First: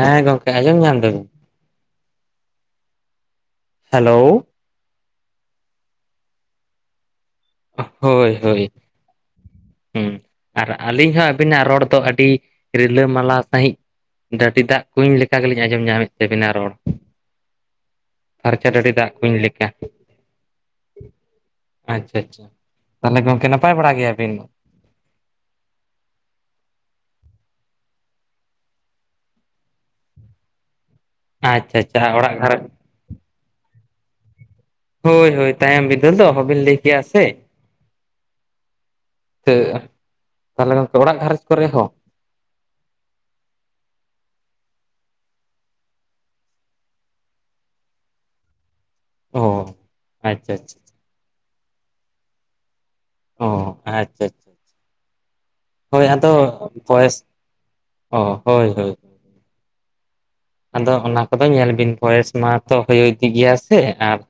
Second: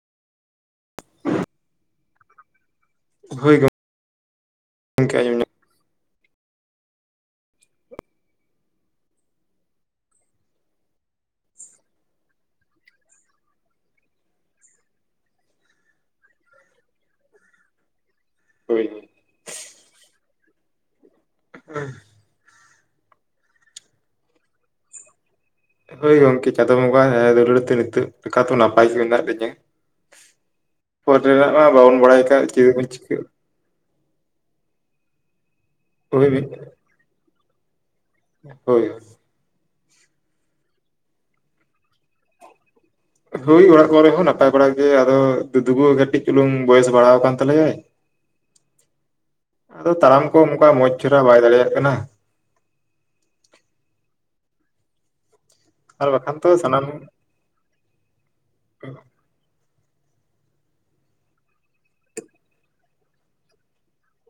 ᱦᱮᱸ ᱜᱚᱝᱠᱮ ᱟᱸᱡᱚᱢ ᱧᱟᱢ ᱫᱟᱹᱵᱤᱱ ᱦᱚᱭ ᱜᱚ- ᱦᱮᱞᱳ [unintelligible] ᱚᱦ ᱦᱳᱭ ᱦᱳᱭ ᱦᱩᱸ ᱟᱨ ᱟᱹᱞᱤᱧ ᱦᱚᱸ ᱟᱹᱵᱤᱱᱟᱜ ᱨᱚᱲ ᱫᱚ ᱟᱹᱰᱤ ᱨᱤᱞᱟᱹᱢᱟᱞᱟ ᱥᱟᱺᱦᱤᱡ ᱰᱟᱹᱰᱤ ᱫᱟᱜ ᱠᱩᱧ ᱞᱮᱠᱟ ᱜᱮᱞᱤᱧ ᱟᱸᱡᱚᱢ ᱧᱟᱢᱮᱫ ᱛᱟᱵᱤᱱᱟ ᱨᱚᱲ [inaudible] ᱯᱷᱟᱨᱪᱟ ᱦᱳᱭ ᱰᱟᱹᱰᱤ ᱫᱟᱜ ᱠᱩᱧ ᱞᱮᱠᱟ ᱾ [unintelligible] ᱟᱪᱪᱷᱟ ᱛᱟᱦᱞᱮ ᱜᱚᱝᱠᱮ ᱱᱟᱯᱟᱭ ᱵᱟᱲᱟ ᱜᱮᱭᱟᱵᱤᱱ? ᱦᱚᱭ ᱜᱚᱝᱠᱮ ᱪᱟᱸᱫᱚ ᱵᱚᱸᱜᱟ ᱟᱹ ᱫᱩᱞᱟᱹᱲ ᱛᱮ ᱱᱤᱛᱚᱜ ᱞᱮᱠᱟ ᱛᱚ ᱱᱟᱯᱟᱭ ᱜᱮ ᱢᱮᱱᱟᱜ ᱞᱤᱧᱟᱹ ᱾ ᱯᱚᱨᱮ ᱨᱮᱱᱟᱜ ᱢᱟ ᱟᱪᱪᱷᱟ ᱵᱟᱵᱚᱱ ᱟᱪᱪᱷᱟ ᱵᱟᱲᱟᱭ ᱚᱲᱟᱜ ᱠᱟᱜ ᱜᱷᱟᱨᱚᱸᱡᱽ ᱪᱮᱫ ᱵᱚᱱ ᱪᱤᱠᱟᱹᱜ ᱦᱳᱭ ᱦᱳᱭ ᱛᱟᱭᱚᱢ ᱵᱤᱫᱟᱹᱞ ᱫᱚ ᱦᱳᱭ ᱚᱦᱚᱵᱤᱱ ᱞᱟᱹᱭ ᱠᱮᱭᱟ ᱥᱮ ᱾ ᱦᱳᱭ [unintelligible] ᱛᱟᱦᱞᱮ ᱜᱚᱝᱠᱮ ᱚᱲᱟᱜ ᱜᱷᱟᱨᱚᱸᱡᱽ ᱠᱚᱨᱮ ᱦᱚᱸ? ᱦᱳᱭ ᱚᱲᱟᱜ ᱠᱚᱨᱮ ᱦᱚᱸ ᱱᱟᱯᱟᱭ ᱵᱟᱲᱟ ᱜᱮ ᱟᱫᱚ ᱫᱩᱫᱩ ᱜᱳ ᱠᱟᱹᱴᱤᱡ ᱪᱩᱞᱩᱝ ᱵᱚᱭᱮᱥ ᱵᱟᱲᱦᱟᱣ ᱟᱠᱟᱱ ᱛᱟᱞᱮᱭᱟᱭ ᱾ ᱚ ᱟᱫᱚ ᱛᱟᱲᱟᱢ ᱠᱚ ᱟᱪᱪᱷᱟ ᱚᱱᱠᱟ ᱟᱪᱪᱷᱟ ᱢᱚᱸᱡᱽ ᱪᱮᱦᱨᱟ ᱵᱟᱭ ᱫᱟᱲᱮᱭᱟᱜ ᱠᱟᱱᱟ ᱾ ᱚ ᱟᱪᱪᱷᱟ ᱟᱪᱪᱷᱟ ᱦᱳᱭ ᱟᱨ ᱟᱫᱚ ᱵᱟᱠᱷᱟᱱ ᱛᱚ ᱥᱟᱱᱟᱢ ᱵᱚᱭᱮᱥ ᱚᱦᱚ ᱦᱳᱭ ᱦᱳᱭ ᱟᱫᱚ ᱚᱱᱟ ᱠᱚᱫᱚ ᱧᱮᱞ ᱵᱤᱱ ᱵᱚᱭᱮᱥ ᱢᱟᱛᱚ ᱦᱳᱭ ᱤᱫᱤᱜ ᱜᱮᱭᱟ ᱥᱮ ᱟᱨ-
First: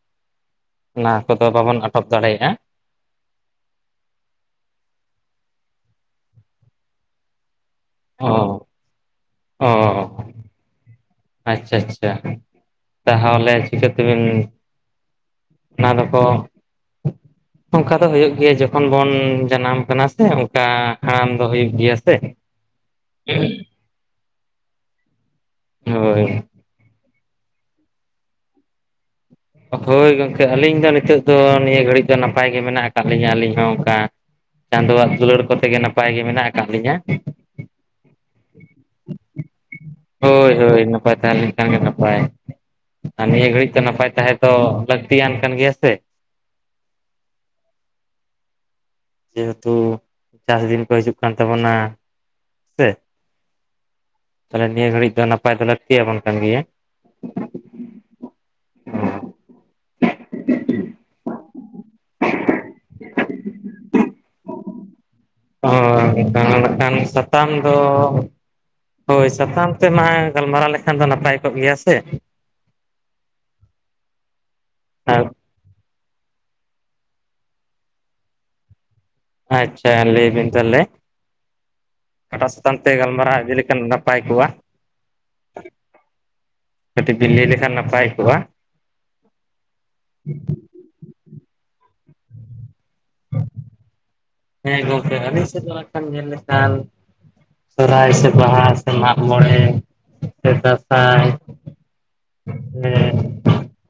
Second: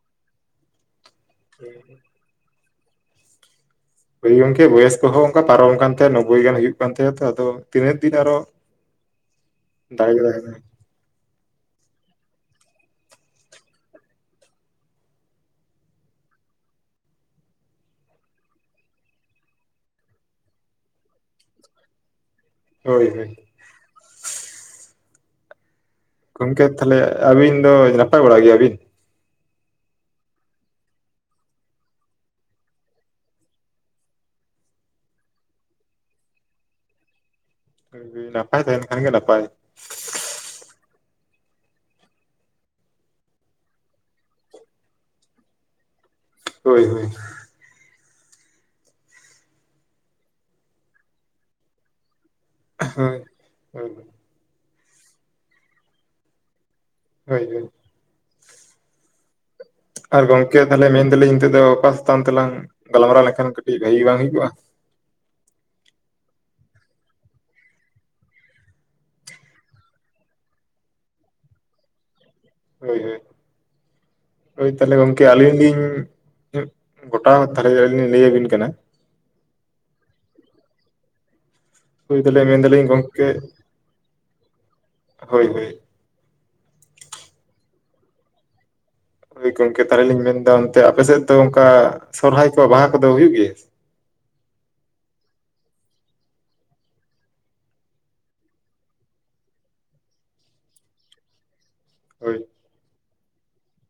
ᱚᱱᱟ ᱠᱚᱫᱚ ᱵᱟᱵᱚᱱ ᱟᱴᱚᱠ ᱫᱟᱲᱮᱭᱟᱜ-ᱟ ᱾ ᱦᱚᱭ ᱜᱚᱝᱠᱮ ᱵᱚᱭᱮᱥ ᱠᱚᱦᱚᱸ ᱚᱱᱠᱟ ᱯᱟᱨᱚᱢ ᱟᱠᱟᱱ ᱛᱟᱭᱟ ᱱᱳᱵᱵᱚᱭ ᱜᱟᱱ ᱦᱩᱭᱩᱜ ᱠᱟᱱ ᱛᱟᱭᱟ ᱛᱚ ᱟᱫᱚ ᱛᱤᱱᱟᱹᱜ ᱫᱤᱱ ᱟᱨᱚ ᱚ ᱚ ᱫᱟᱲᱮ ᱛᱟᱦᱮᱸᱱᱟ ᱟᱪᱪᱷᱟ ᱟᱪᱪᱷᱟ ᱛᱟᱦᱟᱣᱞᱮ ᱪᱤᱠᱟᱹ ᱛᱮᱵᱤᱱ ᱚᱱᱟ ᱫᱚᱠᱚ [inaudible] ᱚᱱᱠᱟ ᱫᱚ ᱦᱩᱭᱩᱜ ᱜᱮᱭᱟ ᱡᱚᱠᱷᱚᱱ ᱵᱚᱱ ᱡᱟᱱᱟᱢ ᱟᱠᱟᱱᱟ ᱥᱮ ᱚᱱᱠᱟ ᱦᱟᱲᱟᱢ ᱫᱚ ᱦᱩᱭᱩᱜ ᱜᱮᱭᱟ ᱥᱮ ᱾ ᱦᱳᱭ ᱦᱳᱭ ᱦᱳᱭ ᱜᱚᱝᱠᱮ ᱛᱟᱦᱞᱮ ᱟᱹᱵᱤᱱ ᱫᱚ ᱱᱟᱯᱟᱭ ᱵᱟᱲᱟ ᱜᱮᱭᱟ ᱵᱤᱱ? ᱦᱳᱭ ᱜᱚᱝᱠᱮ ᱟᱹᱞᱤᱧ ᱫᱚ ᱱᱤᱛᱚᱜ ᱫᱚ ᱱᱤᱭᱟᱹ ᱜᱷᱟᱹᱲᱤᱠ ᱫᱚ ᱱᱟᱯᱟᱭ ᱜᱮ ᱢᱮᱱᱟᱜ ᱟᱠᱟᱫ ᱞᱤᱧᱟᱹ ᱟᱹᱞᱤᱧ ᱦᱚᱸ ᱚᱱᱠᱟ ᱪᱟᱸᱫᱚ ᱣᱟᱜ ᱫᱩᱞᱟᱹᱲ ᱠᱚᱛᱮ ᱜᱮ ᱱᱟᱯᱟᱭ ᱜᱮ ᱢᱮᱱᱟᱜ ᱟᱠᱟᱜ ᱞᱤᱧᱟ ᱾ ᱦᱩᱸ ᱱᱟᱯᱟᱭ ᱛᱟᱦᱮᱱ ᱠᱷᱟᱱ ᱜᱮ ᱱᱟᱯᱟᱭ ᱾ ᱦᱳᱭ ᱦᱳᱭ ᱱᱟᱯᱟᱭ ᱛᱟᱦᱮᱱ ᱠᱷᱟᱱᱜᱮ ᱱᱟᱯᱟᱭ ᱟᱨ ᱱᱤᱭᱟᱹ ᱜᱷᱟᱹᱲᱤᱠ ᱫᱚ ᱱᱟᱯᱟᱭ ᱛᱟᱦᱮᱸ ᱫᱚ ᱞᱟᱹᱠᱛᱤᱭᱟᱱ ᱠᱟᱱ ᱜᱮᱭᱟ ᱥᱮ ᱾ ᱦᱳᱭ ᱦᱳᱭ ᱡᱮ ᱦᱩᱛᱩ ᱪᱟᱥ ᱫᱤᱱ ᱠᱚ ᱦᱤᱡᱩᱜ ᱠᱟᱱ ᱛᱟᱵᱚᱱᱟ ᱾ ᱦᱳᱭ ᱦᱳᱭ ᱛᱟᱦᱞᱮ ᱱᱤᱭᱟᱹ ᱜᱷᱟᱹᱲᱤᱡ ᱫᱚ ᱱᱟᱯᱟᱭ ᱫᱚ ᱞᱟᱹᱠᱛᱤ ᱭᱟᱵᱚᱱ ᱠᱟᱱ ᱜᱮᱭᱟ ᱾ ᱦᱳᱭ ᱦᱳᱭ [unintelligible] ᱟᱨ ᱜᱚᱝᱠᱮ ᱛᱟᱦᱞᱮ ᱢᱮᱱ ᱮᱫᱟᱞᱤᱧ ᱱᱤᱛᱚᱜ ᱫᱚ ᱚᱠᱟ ᱥᱟᱛᱟᱢ ᱛᱮᱞᱟᱝ ᱜᱟᱞᱢᱟᱨᱟᱣ ᱞᱮᱠᱷᱟᱱ ᱠᱟᱹᱴᱤᱡ ᱜᱟᱹᱦᱤ ᱵᱟᱝ ᱦᱩᱭ ᱠᱚᱜ-ᱟ? ᱚᱦᱚ [unintelligible] ᱥᱟᱛᱟᱢ ᱫᱚ ᱦᱳᱭ ᱥᱟᱛᱟᱢ ᱛᱮᱢᱟ ᱜᱟᱞᱢᱟᱨᱟᱣ ᱞᱮᱠᱷᱟᱱ ᱫᱚ ᱱᱟᱯᱟᱭ ᱠᱚᱜ ᱜᱮᱭᱟ ᱥᱮ ᱾ ᱦᱳᱭ ᱦᱳᱭ ᱛᱟᱦᱞᱮ ᱜᱚᱝᱠᱮ ᱟᱹᱞᱤᱧ ᱞᱤᱧ ᱜᱚᱴᱟ ᱛᱟᱦᱞᱮ ᱟᱹᱞᱤᱧ ᱞᱤᱧ ᱞᱟᱹᱭᱟᱹᱵᱤᱱ ᱠᱟᱱᱟ ᱾ ᱟᱪᱪᱷᱟ ᱞᱟᱹᱭ ᱵᱤᱱ ᱛᱟᱦᱞᱮ, ᱦᱳᱭ ᱛᱟᱦᱚᱞᱮ [unintelligible] ᱥᱟᱛᱟᱢ ᱢᱮᱱᱫᱟᱞᱤᱧ ᱛᱮ ᱜᱚᱝᱠᱮ ᱜᱟᱞᱢᱟᱨᱟᱣ ᱤᱫᱤ ᱞᱮᱠᱷᱟᱱ ᱱᱟᱯᱟᱭ ᱠᱚᱜ-ᱟ? ᱦᱳᱭ ᱦᱳᱭ ᱠᱟᱹᱴᱤᱡ ᱵᱤᱱ ᱞᱟᱹᱭ ᱞᱮᱠᱷᱟᱱ ᱱᱟᱯᱟᱭ ᱠᱚᱜ-ᱟ, ᱳᱭ ᱜᱚᱝᱠᱮ ᱛᱟᱦᱚᱞᱮ ᱞᱤᱧ ᱢᱮᱱ ᱫᱟ ᱚᱱᱛᱮ ᱟᱯᱮ ᱥᱮᱫ ᱫᱚ ᱚᱱᱠᱟ ᱥᱚᱨᱦᱟᱭ ᱠᱚ ᱵᱟᱦᱟ ᱠᱚᱫᱚ ᱦᱩᱭᱩᱜ ᱜᱮᱭᱟ? ᱦᱮᱸ ᱜᱚᱢᱠᱮ ᱟᱞᱮ ᱥᱮᱫ ᱫᱚ ᱱᱟᱜ-ᱠᱷᱟᱱ ᱧᱮᱞ ᱞᱮᱠᱷᱟᱱ ᱥᱚᱨᱦᱟᱭ ᱥᱮ ᱵᱟᱦᱟ ᱥᱮ ᱢᱟᱜ ᱢᱚᱬᱮ ᱥᱮ ᱫᱟᱸᱥᱟᱭ ᱦᱳᱭ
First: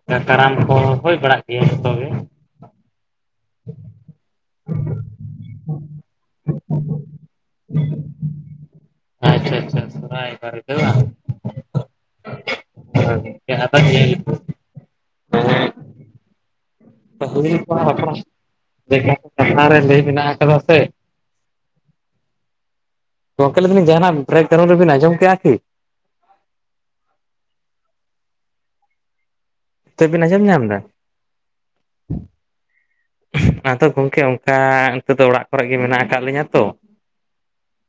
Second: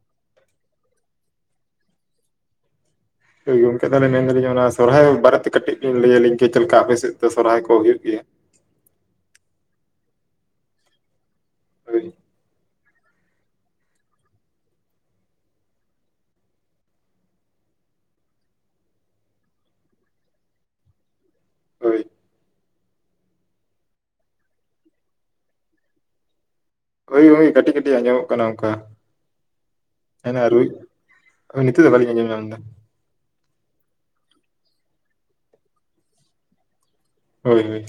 ᱥᱮ ᱠᱟᱨᱟᱢ ᱠᱚ ᱦᱩᱭ ᱵᱟᱲᱟᱜ ᱜᱮᱭᱟ ᱡᱷᱚᱛᱚ ᱜᱮ ᱾ ᱜᱚᱢᱠᱮ ᱛᱟᱦᱚᱞᱮ ᱢᱮᱱ ᱫᱟᱞᱤᱧ ᱚᱱᱟ ᱥᱚᱨᱦᱟᱭ ᱵᱟᱨᱮ ᱛᱮ ᱠᱟᱹᱴᱤᱡ ᱵᱤᱱ ᱞᱟᱹᱭᱟᱞᱤᱧ ᱠᱮ ᱪᱮᱫ ᱞᱮᱠᱟ ᱟᱯᱮ ᱥᱮᱫ ᱫᱚ ᱥᱚᱨᱦᱟᱭ ᱠᱚ ᱦᱩᱭᱩᱜ ᱜᱮᱭᱟ? ᱟᱪᱪᱷᱟ ᱟᱪᱪᱷᱟ ᱥᱚᱨᱦᱟᱭ ᱵᱟᱨᱮ ᱛᱮ ᱵᱟᱝ ᱦᱳᱭ [inaudible] [inaudible] [inaudible] ᱠᱟᱛᱷᱟ ᱨᱮ ᱞᱟᱹᱭ ᱢᱮᱱᱟᱜ ᱟᱠᱟᱫᱟ ᱥᱮ᱾ ᱦᱳᱭ ᱜᱳᱢᱠᱮ ᱞᱟᱹᱭ ᱮᱫᱟᱞᱤᱧ ᱡᱟᱦᱟᱸᱱᱟᱜ ᱵᱨᱮᱠᱜᱨᱟᱣᱩᱱᱰ ᱨᱮᱵᱤᱱ ᱟᱸᱡᱚᱢ ᱠᱮᱜ-ᱟ ᱠᱤ? ᱦᱳᱭ ᱦᱳᱭ, ᱠᱟᱹᱴᱤᱡ ᱠᱟᱹᱴᱤᱡ ᱟᱸᱡᱚᱢᱚᱜ ᱠᱟᱱᱟ ᱚᱱᱠᱟ ᱱᱤᱛᱚᱜ ᱵᱤᱱ ᱟᱸᱡᱚᱢ ᱮᱱᱟ ᱧᱟᱢ ᱨᱩᱭ ᱮᱫᱟ ᱱᱤᱛᱚᱜ ᱫᱚ ᱵᱟᱞᱤᱧ ᱟᱸᱡᱚᱢ ᱧᱟᱢ ᱮᱫᱟ᱾ ᱟᱫᱚ ᱜᱚᱢᱠᱮ ᱚᱱᱠᱟ ᱤᱱᱠᱟᱹ ᱫᱚ ᱚᱲᱟᱜ ᱠᱚᱨᱮ ᱜᱮ ᱢᱮᱱᱟᱜ ᱠᱟᱜ ᱞᱤᱧᱟᱹ ᱛᱚ ᱦᱳᱭ ᱦᱳᱭ᱾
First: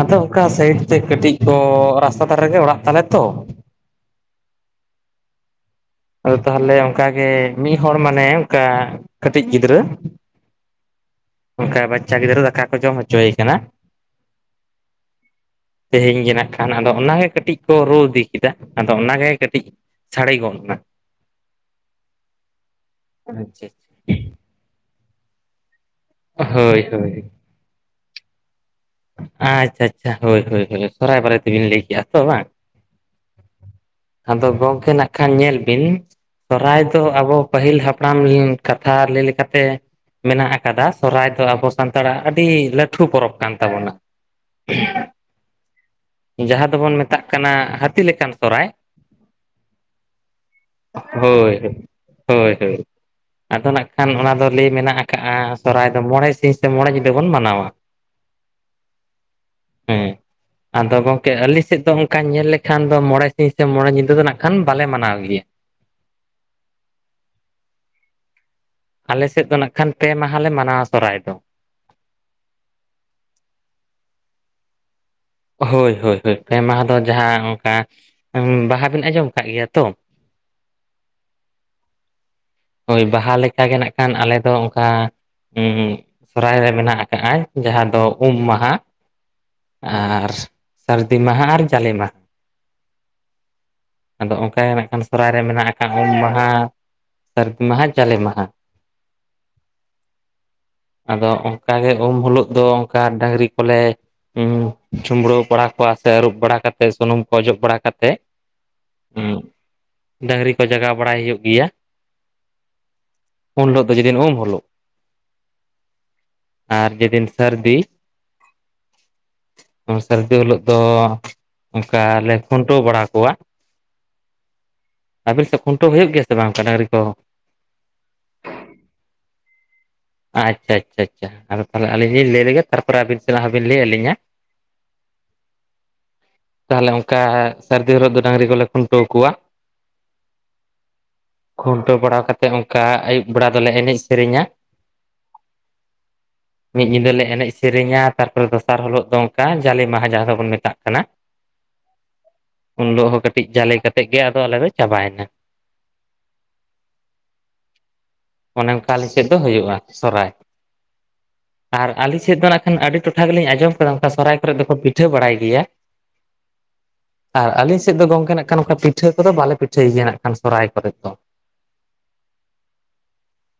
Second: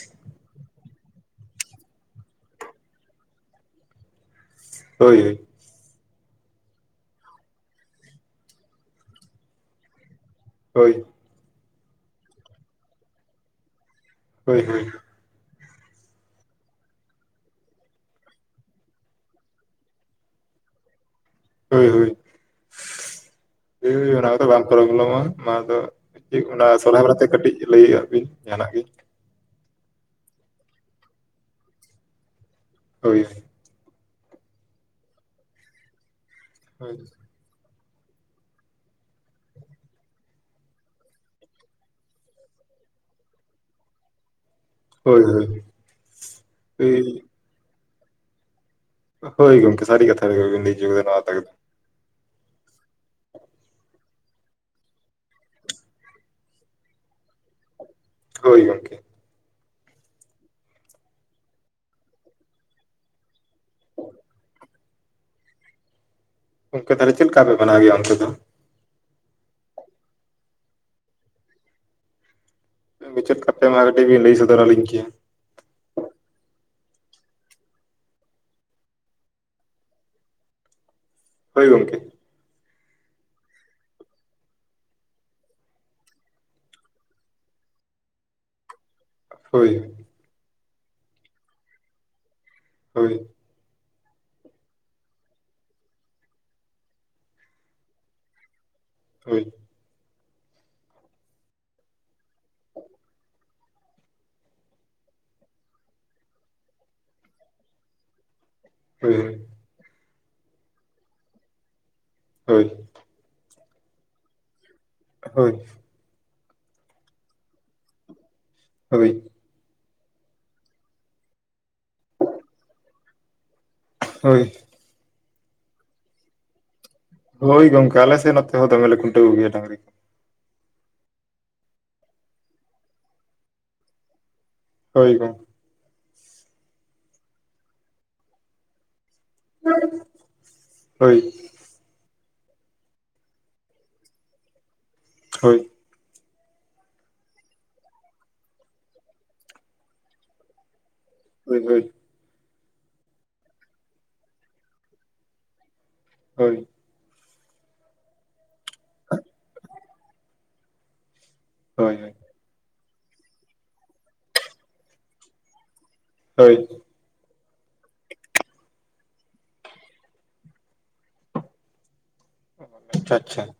ᱟᱫᱚ ᱚᱠᱟ ᱥᱟᱭᱤᱰ ᱛᱮ ᱠᱟᱹᱴᱤᱡ ᱠᱚ ᱨᱟᱥᱛᱟ ᱫᱷᱟᱨᱮ ᱨᱮᱜᱮ ᱚᱲᱟᱜ ᱛᱟᱞᱮ ᱛᱚ᱾ ᱦᱳᱭ ᱟᱫᱚ ᱛᱟᱦᱚᱞᱮ ᱚᱱᱠᱟᱜᱮ ᱢᱤᱫ ᱦᱚᱲ ᱢᱟᱱᱮ ᱚᱱᱠᱟ ᱠᱟᱹᱴᱤᱡ ᱜᱤᱫᱽᱨᱟᱹ᱾ ᱦᱳᱭ, ᱚᱱᱠᱟ ᱵᱟᱪᱪᱟ ᱜᱤᱫᱽᱨᱟᱹ ᱫᱟᱠᱟ ᱠᱚ ᱡᱚᱢ ᱦᱚᱪᱚᱭᱮ ᱠᱟᱱᱟ᱾ ᱦᱳᱭ ᱦᱳᱭ᱾ ᱛᱮᱦᱮᱧ ᱜᱮ ᱱᱟᱜ ᱠᱷᱟᱱ, ᱟᱫᱚ ᱚᱱᱟ ᱜᱮ ᱠᱟᱹᱴᱤᱡ ᱠᱚ ᱨᱩ ᱤᱫᱤ ᱠᱮᱫᱟ᱾ ᱟᱫᱚ ᱚᱱᱟᱜᱮ ᱠᱟᱹᱴᱤᱡ ᱪᱷᱲᱮ ᱜᱚᱫ ᱱᱟ᱾ ᱦᱳᱭ ᱦᱳᱭ, ᱟᱪᱪᱷᱟ ᱦᱩᱭ ᱚᱱᱟ ᱠᱚ ᱫᱚ ᱵᱟᱝ ᱯᱨᱚᱵᱽᱞᱮᱢᱚᱜ-ᱟ ᱢᱟ ᱟᱫᱚ, ᱪᱮᱜ ᱟᱪᱪᱷᱟ ᱚᱱᱟ ᱦᱳᱭ ᱥᱚᱨᱦᱟᱭ ᱦᱳᱭ ᱵᱟᱨᱮᱛ ᱠᱟᱹᱴᱤᱡ ᱞᱟᱹᱭᱟᱜ ᱵᱤᱱ ᱡᱟᱦᱟᱱᱟᱜ ᱜᱮ᱾ ᱟᱪᱪᱷᱟ ᱟᱪᱪᱷᱟ, ᱦᱳᱭ ᱦᱳᱭ ᱦᱳᱭ, ᱥᱚᱨᱦᱟᱭ ᱵᱟᱨᱮ ᱛᱮᱜᱮᱵᱤᱱ ᱞᱟᱹᱭ ᱠᱮᱜᱼᱟ ᱛᱚ ᱵᱟᱝ? ᱦᱳᱭ᱾ ᱟᱫᱚ ᱜᱚᱝᱠᱮ ᱱᱟᱜ ᱠᱷᱟᱱ ᱧᱮᱞ ᱵᱤᱱ ᱥᱚᱨᱦᱟᱭ ᱦᱳᱭ ᱫᱚ ᱟᱵᱚ- ᱯᱟᱹᱦᱤᱞ ᱦᱟᱯᱲᱟᱢ ᱠᱟᱛᱷᱟ ᱞᱟᱹᱭ ᱞᱮᱠᱟᱛᱮ ᱢᱮᱱᱟᱜ ᱟᱠᱟᱫᱟ, ᱥᱚᱨᱦᱟᱭ ᱫᱚ ᱟᱵᱚ ᱥᱟᱱᱛᱟᱲᱟᱜ ᱟᱹᱰᱤ ᱞᱟᱹᱴᱷᱩ ᱯᱚᱨᱚᱵᱽ ᱠᱟᱱ᱾ ᱛᱟᱵᱚᱱᱟ, ᱦᱳᱭ ᱦᱳᱭ ᱡᱟᱦᱟᱸ ᱫᱚᱵᱚᱱ ᱦᱳᱭ, ᱢᱮᱛᱟᱜ ᱠᱟᱱᱟ ᱦᱟᱹᱛᱤ ᱞᱮᱠᱟᱱ ᱥᱚᱨᱦᱟᱭ, ᱦᱳᱭ ᱜᱚᱢᱠᱮ ᱥᱟ. ᱨᱤ ᱠᱟᱛᱷᱟ ᱜᱮ ᱵᱮᱱ ᱞᱟᱹᱭ ᱪᱚ ᱠᱮᱫᱟ [inaudible] ᱦᱳᱭ ᱦᱳᱭ ᱦᱳᱭ᱾ ᱟᱫᱚ ᱱᱟᱜ ᱠᱷᱟᱱ ᱚᱱᱟ ᱫᱚ ᱞᱟᱹᱭ ᱢᱮᱱᱟᱜ ᱟᱠᱟᱫᱼᱟ ᱥᱚᱨᱦᱟᱭ ᱫᱚ ᱢᱚᱬᱮ ᱥᱤᱧ ᱥᱮ ᱢᱚᱬᱮ ᱧᱤᱫᱟᱹ ᱵᱚᱱ ᱢᱟᱱᱟᱣᱟ᱾ ᱦᱳᱭ ᱜᱚᱢᱠᱮ᱾ ᱦᱮᱸ [unintelligible] ᱟᱫᱚ ᱜᱚᱢᱠᱮ ᱟᱹᱞᱤᱧ ᱥᱮᱫ ᱫᱚ ᱚᱱᱠᱟ ᱧᱮᱞ ᱞᱮᱠᱷᱟᱱ ᱫᱚ ᱢᱚᱬᱮ ᱥᱤᱧ ᱥᱮ ᱢᱚᱬᱮ ᱧᱤᱫᱟᱹ ᱫᱚ ᱱᱟᱜ ᱠᱷᱟᱱ ᱵᱟᱞᱮ ᱢᱟᱱᱟᱣ ᱜᱮᱭᱟ᱾ ᱜᱚᱝᱠᱮ ᱛᱟᱦᱞᱮ ᱪᱮᱫ ᱞᱮᱠᱟ ᱯᱮ ᱢᱟᱱᱟᱣ ᱜᱮᱭᱟ ᱚᱱᱛᱮ ᱫᱚ? ᱟᱞᱮ ᱥᱮᱫ ᱫᱚ ᱱᱟᱜ ᱠᱷᱟᱱ ᱯᱮ ᱢᱟᱦᱟᱞᱮ ᱢᱟᱱᱟᱣᱟ ᱥᱚᱦᱨᱟᱭ ᱫᱚ᱾ ᱢᱩᱪᱟᱹᱫ ᱠᱟᱛᱮᱫ ᱢᱟ ᱠᱟᱹᱴᱤᱡ ᱵᱤᱱ ᱞᱟᱹᱭ ᱥᱚᱫᱚᱨ ᱟᱹᱞᱤᱧ ᱠᱮᱭᱟ᱾ ᱦᱳᱭ ᱦᱳᱭ ᱦᱳᱭ, ᱯᱮ ᱢᱟᱦᱟ ᱫᱚ ᱡᱟᱦᱟᱸ ᱚᱱᱠᱟ ᱵᱟᱦᱟ ᱵᱤᱱ ᱟᱸᱡᱚᱢ ᱠᱟᱜ ᱜᱮᱭᱟ ᱛᱚ? ᱦᱳᱭ ᱜᱳᱢᱠᱮ᱾ ᱦᱳᱭ, ᱵᱟᱦᱟ ᱞᱮᱠᱟᱜᱮ ᱱᱟᱜ ᱠᱷᱟᱱ ᱟᱞᱮ ᱫᱚ ᱚᱱᱠᱟ ᱥᱚᱨᱦᱟᱭ ᱨᱮ ᱢᱮᱱᱟᱜ ᱟᱠᱟᱜ-ᱟᱭ ᱡᱟᱦᱟᱸ ᱫᱚ ᱩᱢ ᱢᱟᱦᱟ᱾ ᱦᱳᱭ ᱟᱨ ᱥᱟᱹᱨᱫᱤ ᱢᱟᱦᱟ ᱟᱨ ᱡᱟᱞᱮ ᱢᱟᱦᱟ᱾ ᱦᱳᱭ᱾ ᱟᱫᱚ ᱚᱱᱠᱟᱜᱮ ᱱᱟᱜ ᱠᱷᱟᱱ ᱥᱚᱦᱨᱟᱭ ᱨᱮ ᱢᱮᱱᱟᱜ ᱟᱠᱟᱫ ᱩᱢ ᱢᱟᱦᱟ, ᱥᱟ. ᱨᱫᱤ ᱢᱟᱦᱟ, ᱡᱟᱞᱮ ᱢᱟᱦᱟ᱾ ᱦᱩᱸ᱾ ᱟᱫᱚ ᱚᱱᱠᱟ ᱜᱮ ᱩᱢ ᱦᱤᱞᱳᱜ ᱫᱚ ᱚᱱᱠᱟ ᱰᱟᱹᱝᱨᱤ ᱠᱚᱞᱮ ᱪᱷᱩᱢᱵᱽᱲᱟᱹᱣ ᱵᱟᱲᱟ ᱠᱚᱣᱟ ᱥᱮ ᱟᱹᱨᱩᱵ ᱵᱟᱲᱟᱠᱟᱛᱮ ᱥᱩᱱᱩᱢ ᱠᱚ ᱚᱡᱚᱜ ᱵᱟᱲᱟᱠᱟᱛᱮ ᱦᱮᱭ ᱦᱩᱭ᱾ [inaudible] ᱰᱟᱹᱟᱝᱨᱤ ᱠᱚ ᱡᱟᱜᱟᱣ ᱵᱟᱲᱟᱭ ᱦᱩᱭᱩᱜ ᱜᱮᱭᱟ᱾ ᱦᱳᱭ᱾ ᱩᱱ ᱦᱤᱞᱳᱜ ᱫᱚ ᱡᱮᱫᱤᱱ ᱩᱢ ᱦᱳᱞᱳᱜ᱾ ᱦᱳᱭ᱾ ᱟᱨ ᱡᱮᱫᱤᱱ ᱥᱟᱹᱨᱫᱤ, ᱦᱩᱭ ᱾ ᱥᱟᱹᱨᱫᱤ ᱦᱤᱞᱳᱜ ᱫᱚ ᱚᱱᱠᱟ ᱞᱮ ᱠᱷᱩᱱᱴᱟᱹᱣ ᱵᱟᱲᱟ ᱠᱚᱣᱟ ᱾ ᱦᱳᱭ ᱾ ᱟᱵᱮᱱ ᱥᱮᱫ ᱠᱷᱩᱱᱴᱟᱹᱣ ᱦᱩᱭᱩᱜ ᱜᱮᱭᱟ ᱥᱮ ᱵᱟᱝ ᱰᱟᱝᱨᱤ ᱠᱚ ᱾ ᱦᱳᱭ ᱜᱚᱢᱠᱮ ᱟᱞᱮᱥᱮ ᱱᱚᱛᱮ ᱫᱚᱢᱮ ᱞᱮ ᱠᱷᱩᱱᱴᱤ ᱠᱚᱜ ᱜᱮᱭᱟ ᱰᱟᱝᱨᱤ ᱠᱚ ᱟᱪᱷᱟ ᱟᱪᱷᱟ ᱟᱪᱷᱟ ᱛᱟᱦᱚᱞᱮ ᱟᱹᱞᱤᱧ ᱞᱤᱧ ᱞᱟᱹᱭ ᱞᱮᱜᱮ ᱛᱟᱨᱯᱚᱨᱮ ᱟᱹᱵᱤᱱ ᱥᱮᱱᱟᱜᱟᱜ ᱦᱚᱸᱵᱤᱱ ᱞᱟᱹᱭ ᱟᱹᱞᱤᱧᱟ ᱾ ᱦᱳᱭ ᱜᱚᱝᱠᱮ ᱾ ᱛᱟᱦᱚᱞᱮ ᱚᱱᱠᱟ ᱥᱟᱹᱨᱫᱤ ᱦᱤᱞᱳᱜ ᱫᱚ ᱰᱟᱝᱨᱤ ᱠᱚᱞᱮ ᱠᱷᱩᱱᱴᱟᱹᱣ ᱠᱚᱣᱟ ᱾ ᱦᱳᱭ ᱾ ᱠᱷᱩᱱᱴᱟᱹᱣ ᱵᱟᱲᱟ ᱠᱟᱛᱮᱫ ᱚᱱᱠᱟ ᱟᱹᱭᱩᱵ ᱵᱮᱲᱟ ᱫᱚᱞᱮ ᱮᱱᱮᱡ ᱥᱮᱨᱮᱧᱟ ᱾ ᱦᱩᱭ ᱾ ᱢᱤᱫ ᱧᱤᱫᱟᱹ ᱞᱮ ᱮᱱᱮᱡ ᱥᱮᱨᱮᱧᱟ ᱛᱟᱨᱯᱚᱨᱮ ᱫᱚᱥᱟᱨ ᱦᱤᱞᱳᱜ ᱫᱚ ᱚᱱᱠᱟ ᱡᱟᱞᱮ ᱢᱟᱦᱟ ᱡᱟᱦᱟᱸ ᱫᱚᱵᱚᱱ ᱢᱮᱛᱟᱜ ᱠᱟᱱᱟ ᱾ ᱦᱩᱭ ᱦᱩᱭ ᱾ ᱩᱱ ᱦᱟᱜ ᱦᱚᱸ ᱠᱟᱹᱴᱤᱡ ᱡᱟᱞᱮ ᱠᱟᱛᱮᱫ ᱜᱮ ᱟᱫᱚ ᱟᱞᱮ ᱫᱚ ᱪᱟᱵᱟᱭᱮᱱᱟ ᱾ ᱦᱳᱭ ᱾ ᱚᱱᱮ ᱚᱱᱠᱟ ᱟᱞᱮ ᱥᱮᱫ ᱫᱚ ᱦᱩᱭᱩᱜᱼᱟ ᱥᱚᱨᱦᱟᱭ ᱾ ᱟᱨ ᱦᱳᱭ ᱟᱞᱤᱧ ᱥᱮᱫ ᱫᱚ ᱱᱟᱜ ᱠᱷᱟᱱ ᱟᱹᱰᱤ ᱴᱚᱴᱷᱟ ᱜᱮᱞᱤᱧ ᱟᱸᱡᱚᱢ ᱠᱮᱫᱟ ᱚᱱᱠᱟ ᱥᱚᱨᱦᱟᱭ ᱠᱚᱨᱮᱜ ᱫᱚᱠᱚ ᱯᱤᱴᱷᱟᱹ ᱵᱟᱲᱟᱭ ᱜᱮᱭᱟ ᱦᱳᱭ ᱾ ᱟᱨ ᱟᱹᱞᱤᱧ ᱥᱮᱫ ᱫᱚ ᱜᱚᱝᱠᱮ ᱱᱟᱜ ᱠᱷᱟᱱ ᱯᱤᱴᱷᱟᱹ ᱠᱚᱫᱚ ᱵᱟᱞᱮ ᱯᱤᱴᱷᱟᱹ ᱭᱟᱹ ᱱᱟᱦᱜ ᱠᱷᱟᱱ ᱥᱚᱦᱚᱨᱟᱭ ᱠᱚᱨᱮᱫ ᱫᱚ ᱟᱪᱷᱟ ᱟᱪᱷᱟ ᱾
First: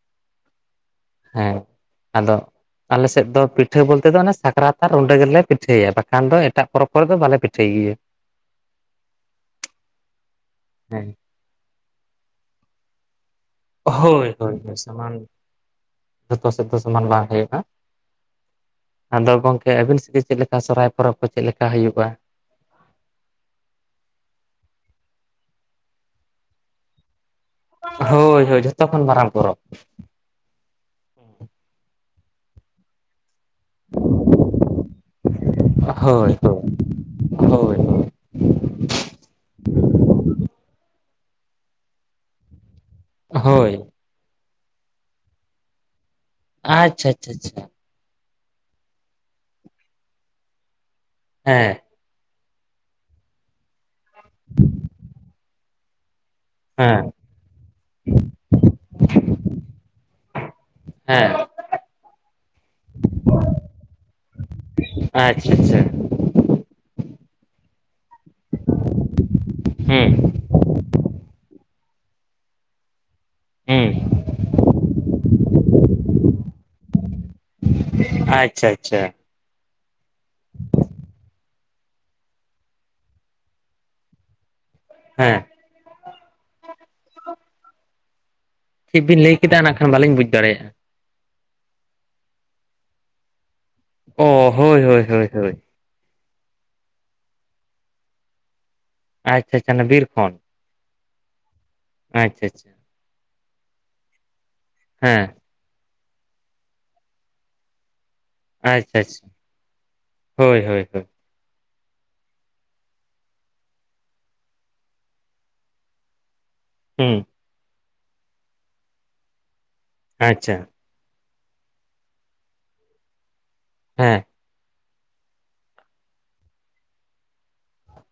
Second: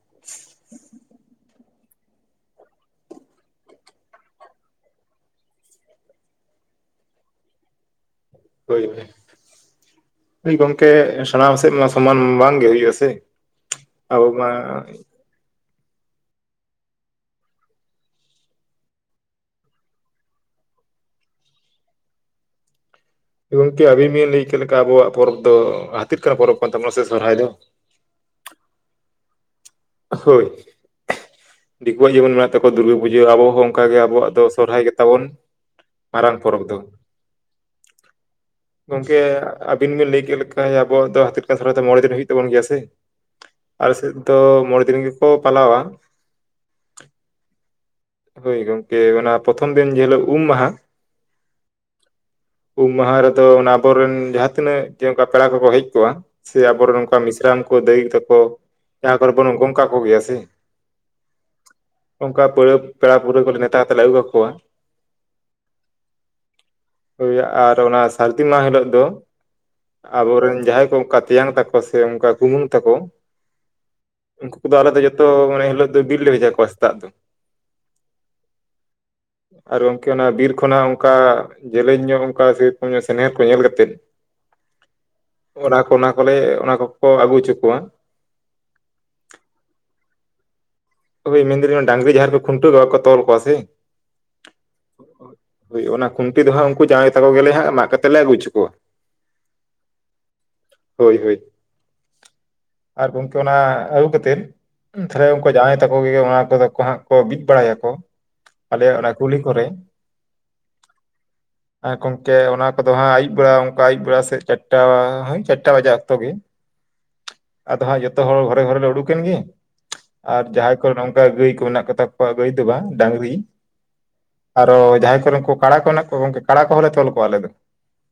ᱦᱮᱸ ᱟᱫᱚ ᱾ ᱟᱞᱮᱥᱮᱫ ᱫᱚ ᱯᱤᱴᱷᱟᱹ ᱵᱚᱞᱛᱮ ᱫᱚ ᱥᱟᱠᱨᱟᱛ ᱟᱨ ᱨᱩᱸᱰᱟᱹ ᱜᱮᱞᱮ ᱯᱤᱴᱷᱟᱹᱭᱟ ᱵᱟᱠᱷᱟᱱ ᱫᱚ ᱮᱴᱟᱜ ᱯᱚᱨᱚᱵᱽ ᱠᱚᱨᱮ ᱫᱚ ᱵᱟᱞᱮ ᱯᱤᱴᱷᱟᱹᱭ ᱜᱮᱭᱟ ᱾ ᱦᱩᱭ ᱦᱩᱭ ᱜᱚᱢᱠᱮ ᱦᱮᱸ ᱥᱟᱱᱟᱢ ᱥᱮᱫ ᱢᱟ ᱥᱚᱢᱟᱱ ᱵᱟᱝᱜᱮ ᱦᱩᱭᱩᱜ ᱟᱥᱮ ᱦᱳᱭ ᱦᱳᱭ ᱥᱚᱢᱟᱱ ᱡᱚᱛᱚ ᱥᱮᱫ ᱫᱚ ᱥᱚᱢᱟᱱ ᱵᱟᱝ ᱦᱩᱭᱩᱜᱼᱟ ᱾ ᱟᱫᱚ ᱜᱚᱝᱠᱮ ᱟᱹᱵᱤᱱ ᱥᱮᱫ ᱜᱮ ᱪᱮᱫ ᱞᱮᱠᱟ ᱥᱚᱦᱚᱨᱟᱭ ᱯᱚᱨᱚᱵᱽ ᱠᱚ ᱪᱮᱫ ᱞᱮᱠᱟ ᱦᱩᱭᱩᱜᱼᱟ ᱾ ᱜᱚᱝᱠᱮ ᱟᱵᱤᱱ ᱵᱤᱱ ᱞᱟᱹᱭ ᱪᱮᱫ ᱞᱮᱠᱟ ᱟᱵᱚᱣᱟᱜ ᱯᱚᱨᱚᱵᱽ ᱫᱚ ᱦᱟᱛᱤ ᱠᱟᱱᱟ ᱯᱚᱨᱚᱵᱽ ᱠᱟᱱ ᱛᱟᱵᱚᱱᱟ ᱥᱮ ᱥᱚᱨᱦᱟᱭ ᱫᱚ ᱾ ᱦᱳᱭ ᱦᱳᱭ ᱡᱚᱛᱚ ᱠᱷᱚᱱ ᱢᱟᱨᱟᱝ ᱯᱚᱨᱚᱵᱽ ᱾ ᱦᱳᱭ ᱫᱤᱠᱩᱣᱟᱜ ᱡᱮᱢᱚᱱ ᱢᱮᱱᱟᱜ ᱛᱟᱠᱚᱣᱟ ᱫᱩᱨᱜᱟᱹ ᱯᱩᱡᱟᱹ ᱟᱵᱚ ᱦᱚᱸ ᱚᱱᱠᱟᱜ ᱜᱮ ᱟᱵᱚᱣᱟᱜ ᱫᱚ ᱥᱚᱨᱦᱟᱭ ᱜᱮᱛᱟᱵᱚᱱ ᱦᱳᱭ ᱢᱟᱨᱟᱝ ᱦᱳᱭ ᱯᱚᱨᱚᱵᱽ ᱫᱚ ᱦᱳᱭ [inaudible] ᱜᱚᱝᱠᱮ ᱟᱵᱤᱱ ᱵᱤᱱ ᱞᱟᱹᱭ ᱠᱮᱫ ᱞᱮᱠᱟ ᱟᱵᱚᱣᱟᱜ ᱫᱚ ᱦᱟᱛᱤ ᱞᱮᱠᱟᱱ ᱥᱚᱦᱨᱟᱭ ᱫᱚ ᱢᱚᱬᱮ ᱫᱤᱱ ᱦᱩᱭᱩᱜ ᱛᱟᱵᱚᱱ ᱜᱮᱭᱟ ᱥᱮ? ᱦᱳᱭ ᱾ ᱟᱞᱮ ᱥᱮᱫ ᱫᱚ ᱢᱚᱬᱮ ᱫᱤᱱ ᱜᱮᱠᱚ ᱯᱟᱞᱟᱣᱟ ᱾ ᱟᱪᱷᱟ ᱟᱪᱷᱟ ᱟᱪᱷᱟ ᱾ ᱦᱳᱭ ᱜᱚᱝᱠᱮ ᱚᱱᱟ ᱯᱨᱚᱛᱷᱚᱢ ᱫᱤᱱ ᱡᱮᱦᱤᱞᱳᱜ ᱩᱢ ᱢᱟᱦᱟ ᱾ ᱦᱮᱸ ᱩᱢ ᱢᱟᱦᱟ ᱨᱮᱫᱚ ᱟᱵᱚᱨᱮᱱ ᱡᱟᱦᱟᱸ ᱛᱤᱱᱟᱹᱜ ᱜᱮ ᱚᱱᱠᱟ ᱯᱮᱲᱟ ᱠᱚᱠᱚ ᱦᱮᱡ ᱠᱚᱜᱼᱟ ᱾ ᱥᱮ ᱟᱵᱚᱨᱮᱱ ᱦᱮᱸ ᱚᱱᱠᱟ ᱢᱤᱥᱨᱟᱢ ᱠᱚ ᱫᱟᱹᱭ ᱛᱟᱠᱚ ᱡᱟᱦᱟᱸ ᱠᱚᱨᱮ ᱵᱚᱱ ᱜᱚᱝᱠᱟ ᱠᱚᱜᱮᱭᱟ ᱥᱮ ᱦᱮᱸ ᱚᱱᱠᱟ ᱯᱟᱹᱦᱟᱹ ᱯᱮᱲᱟ ᱯᱟᱹᱲᱦᱟᱹ ᱠᱚᱞᱮ ᱱᱮᱣᱛᱟ ᱛᱮᱞᱮ ᱟᱹᱜᱩ ᱠᱟᱠᱚᱣᱟ ᱟᱪᱪᱷᱟ ᱟᱪᱪᱷᱟ ᱟᱨ ᱚᱱᱟ ᱥᱟᱹᱨᱫᱤ ᱢᱟᱦᱟ ᱦᱤᱞᱳᱜ ᱫᱚ ᱦᱩᱸ ᱟᱵᱚᱨᱮᱱ ᱡᱟᱦᱟᱸᱭ ᱠᱚ ᱚᱱᱠᱟ ᱾ ᱛᱮᱧᱟᱝ ᱛᱮᱠᱚ ᱥᱮ ᱚᱱᱠᱟ ᱠᱩᱢᱟᱝ ᱛᱟᱠᱚ ᱦᱮᱸ ᱩᱱᱠᱩ ᱠᱚᱫᱚ ᱟᱞᱮ ᱫᱚ ᱡᱚᱛᱚ ᱢᱚᱱᱮ ᱦᱤᱞᱳᱜ ᱫᱚ ᱵᱤᱞ ᱞᱮ ᱵᱷᱮᱡᱟ ᱠᱚᱣᱟ ᱥᱮᱛᱟᱜ ᱫᱚ ᱟᱪᱪᱷᱟ - ᱟᱪᱪᱷᱟ ᱟᱨ ᱜᱚᱝᱠᱮ ᱚᱱᱟ ᱵᱤᱨ ᱠᱷᱚᱱᱟᱜ ᱚᱱᱠᱟ ᱡᱮᱞᱮᱧ ᱧᱚᱜ ᱚᱱᱠᱟ ᱥᱮᱨᱚᱠᱚᱢ ᱧᱚᱜ ᱥᱮᱱᱮᱨ ᱠᱚ ᱧᱮᱞ ᱠᱟᱛᱮᱫ ᱦᱮᱸ ᱚᱱᱟ ᱠᱚ ᱚᱱᱟ ᱠᱚᱞᱮ ᱚᱱᱟ ᱠᱚ-ᱠᱚ ᱟᱹᱜᱩ ᱦᱚᱪᱚ ᱠᱚᱣᱟ᱾ ᱪᱮᱫ ᱵᱤᱱ ᱞᱟᱹᱭ ᱠᱮᱫᱟ ᱱᱟᱜ ᱠᱷᱟᱱ ᱵᱟᱹᱞᱤᱧ ᱵᱩᱡᱽ ᱫᱟᱲᱮᱭᱟᱜᱼᱟ᱾ ᱦᱳᱭ ᱢᱮᱱᱫᱟᱹᱧ ᱰᱟᱝᱨᱤ ᱡᱟᱦᱟᱸ ᱨᱮ ᱠᱚ ᱠᱷᱩᱱᱴᱟᱹᱣ ᱠᱚ ᱛᱚᱞ ᱠᱚᱣᱟ ᱥᱮ ᱚ ᱦᱳᱭ - ᱦᱳᱭ - ᱦᱳᱭ - ᱦᱳᱭ ᱦᱳᱭ ᱚᱱᱟ ᱠᱷᱩᱱᱴᱤ ᱫᱟᱸᱜ ᱦᱟᱜ ᱩᱱᱠᱩ ᱡᱟᱶᱭᱟ ᱛᱟᱠᱚ ᱜᱮ ᱦᱟᱸᱜ ᱢᱟᱜ ᱠᱟᱛᱮ ᱞᱮ ᱟᱹᱜᱩᱪᱚ ᱠᱚᱣᱟ᱾ ᱟᱪᱷᱟ - ᱟᱪᱷᱟ ᱵᱤᱨ ᱠᱷᱚᱱ ᱦᱳᱭ - ᱦᱳᱭ ᱟᱪᱷᱟ - ᱟᱪᱷᱟ ᱟᱨ ᱜᱚᱝᱠᱮ ᱚᱱᱟ ᱟᱹᱜᱩ ᱠᱟᱛᱮᱫ ᱦᱮᱸ ᱛᱟᱦᱮ ᱩᱱᱠᱩ ᱡᱟᱶᱟᱭᱼᱼᱼ ᱛᱟᱠᱚ ᱜᱮ ᱚᱱᱟ ᱠᱚᱫᱚ ᱠᱚ ᱦᱟᱸᱜ ᱠᱚ ᱵᱤᱫ ᱵᱟᱲᱟᱭᱟ ᱠᱚ᱾ ᱟᱞᱮᱭᱟᱜ ᱟᱪᱪᱷᱟ ᱚᱱᱟ ᱟᱪᱪᱷᱟ ᱠᱩᱞᱦᱤ ᱠᱚᱨᱮ ᱦᱳᱭ ᱦᱳᱭ ᱦᱳᱭ ᱜᱚᱝᱠᱮ ᱚᱱᱟ ᱠᱚᱫᱚ ᱦᱟᱸᱜ ᱟᱭᱭᱩᱵ ᱵᱮᱲᱟ ᱚᱱᱠᱟ ᱟᱹᱭᱩᱵ ᱵᱮᱲᱟ ᱥᱮᱫ ᱪᱟᱨᱴᱟ ᱦᱭ ᱪᱟᱨᱴᱟ ᱵᱟᱡᱟᱜ ᱚᱠᱛᱚ ᱜᱮ [inaudible] ᱦᱩᱸ ᱟᱫᱚ ᱦᱟᱸᱜ ᱡᱚᱛᱚ ᱦᱚᱲ ᱜᱷᱚᱨᱮ - ᱜᱷᱚᱨᱮ ᱞᱮ ᱩᱰᱩᱠᱮᱱ ᱜᱮ ᱟᱨ ᱟᱪᱪᱷᱟ ᱡᱟᱦᱭ ᱱᱚᱝᱠᱟ ᱜᱟᱹᱭ ᱠᱚ ᱢᱮᱱᱟᱜ ᱠᱚᱛᱟ ᱠᱚᱣᱟ ᱜᱟᱹᱭ ᱫᱚ ᱵᱟᱝ ᱰᱟᱝᱨᱤ ᱦᱮᱸᱻ ᱟᱨᱚ ᱡᱟᱦᱟᱸᱭ ᱠᱚᱨᱮᱱ ᱠᱩ ᱠᱟᱲᱟ ᱠᱚ ᱢᱮᱱᱟᱜ ᱠᱚᱣᱟ ᱜᱚᱝᱠᱮ ᱠᱟᱲᱟ ᱠᱚᱦᱚᱸᱞᱮ ᱛᱚᱞ ᱠᱚᱣᱟ ᱟᱞᱮ ᱫᱚ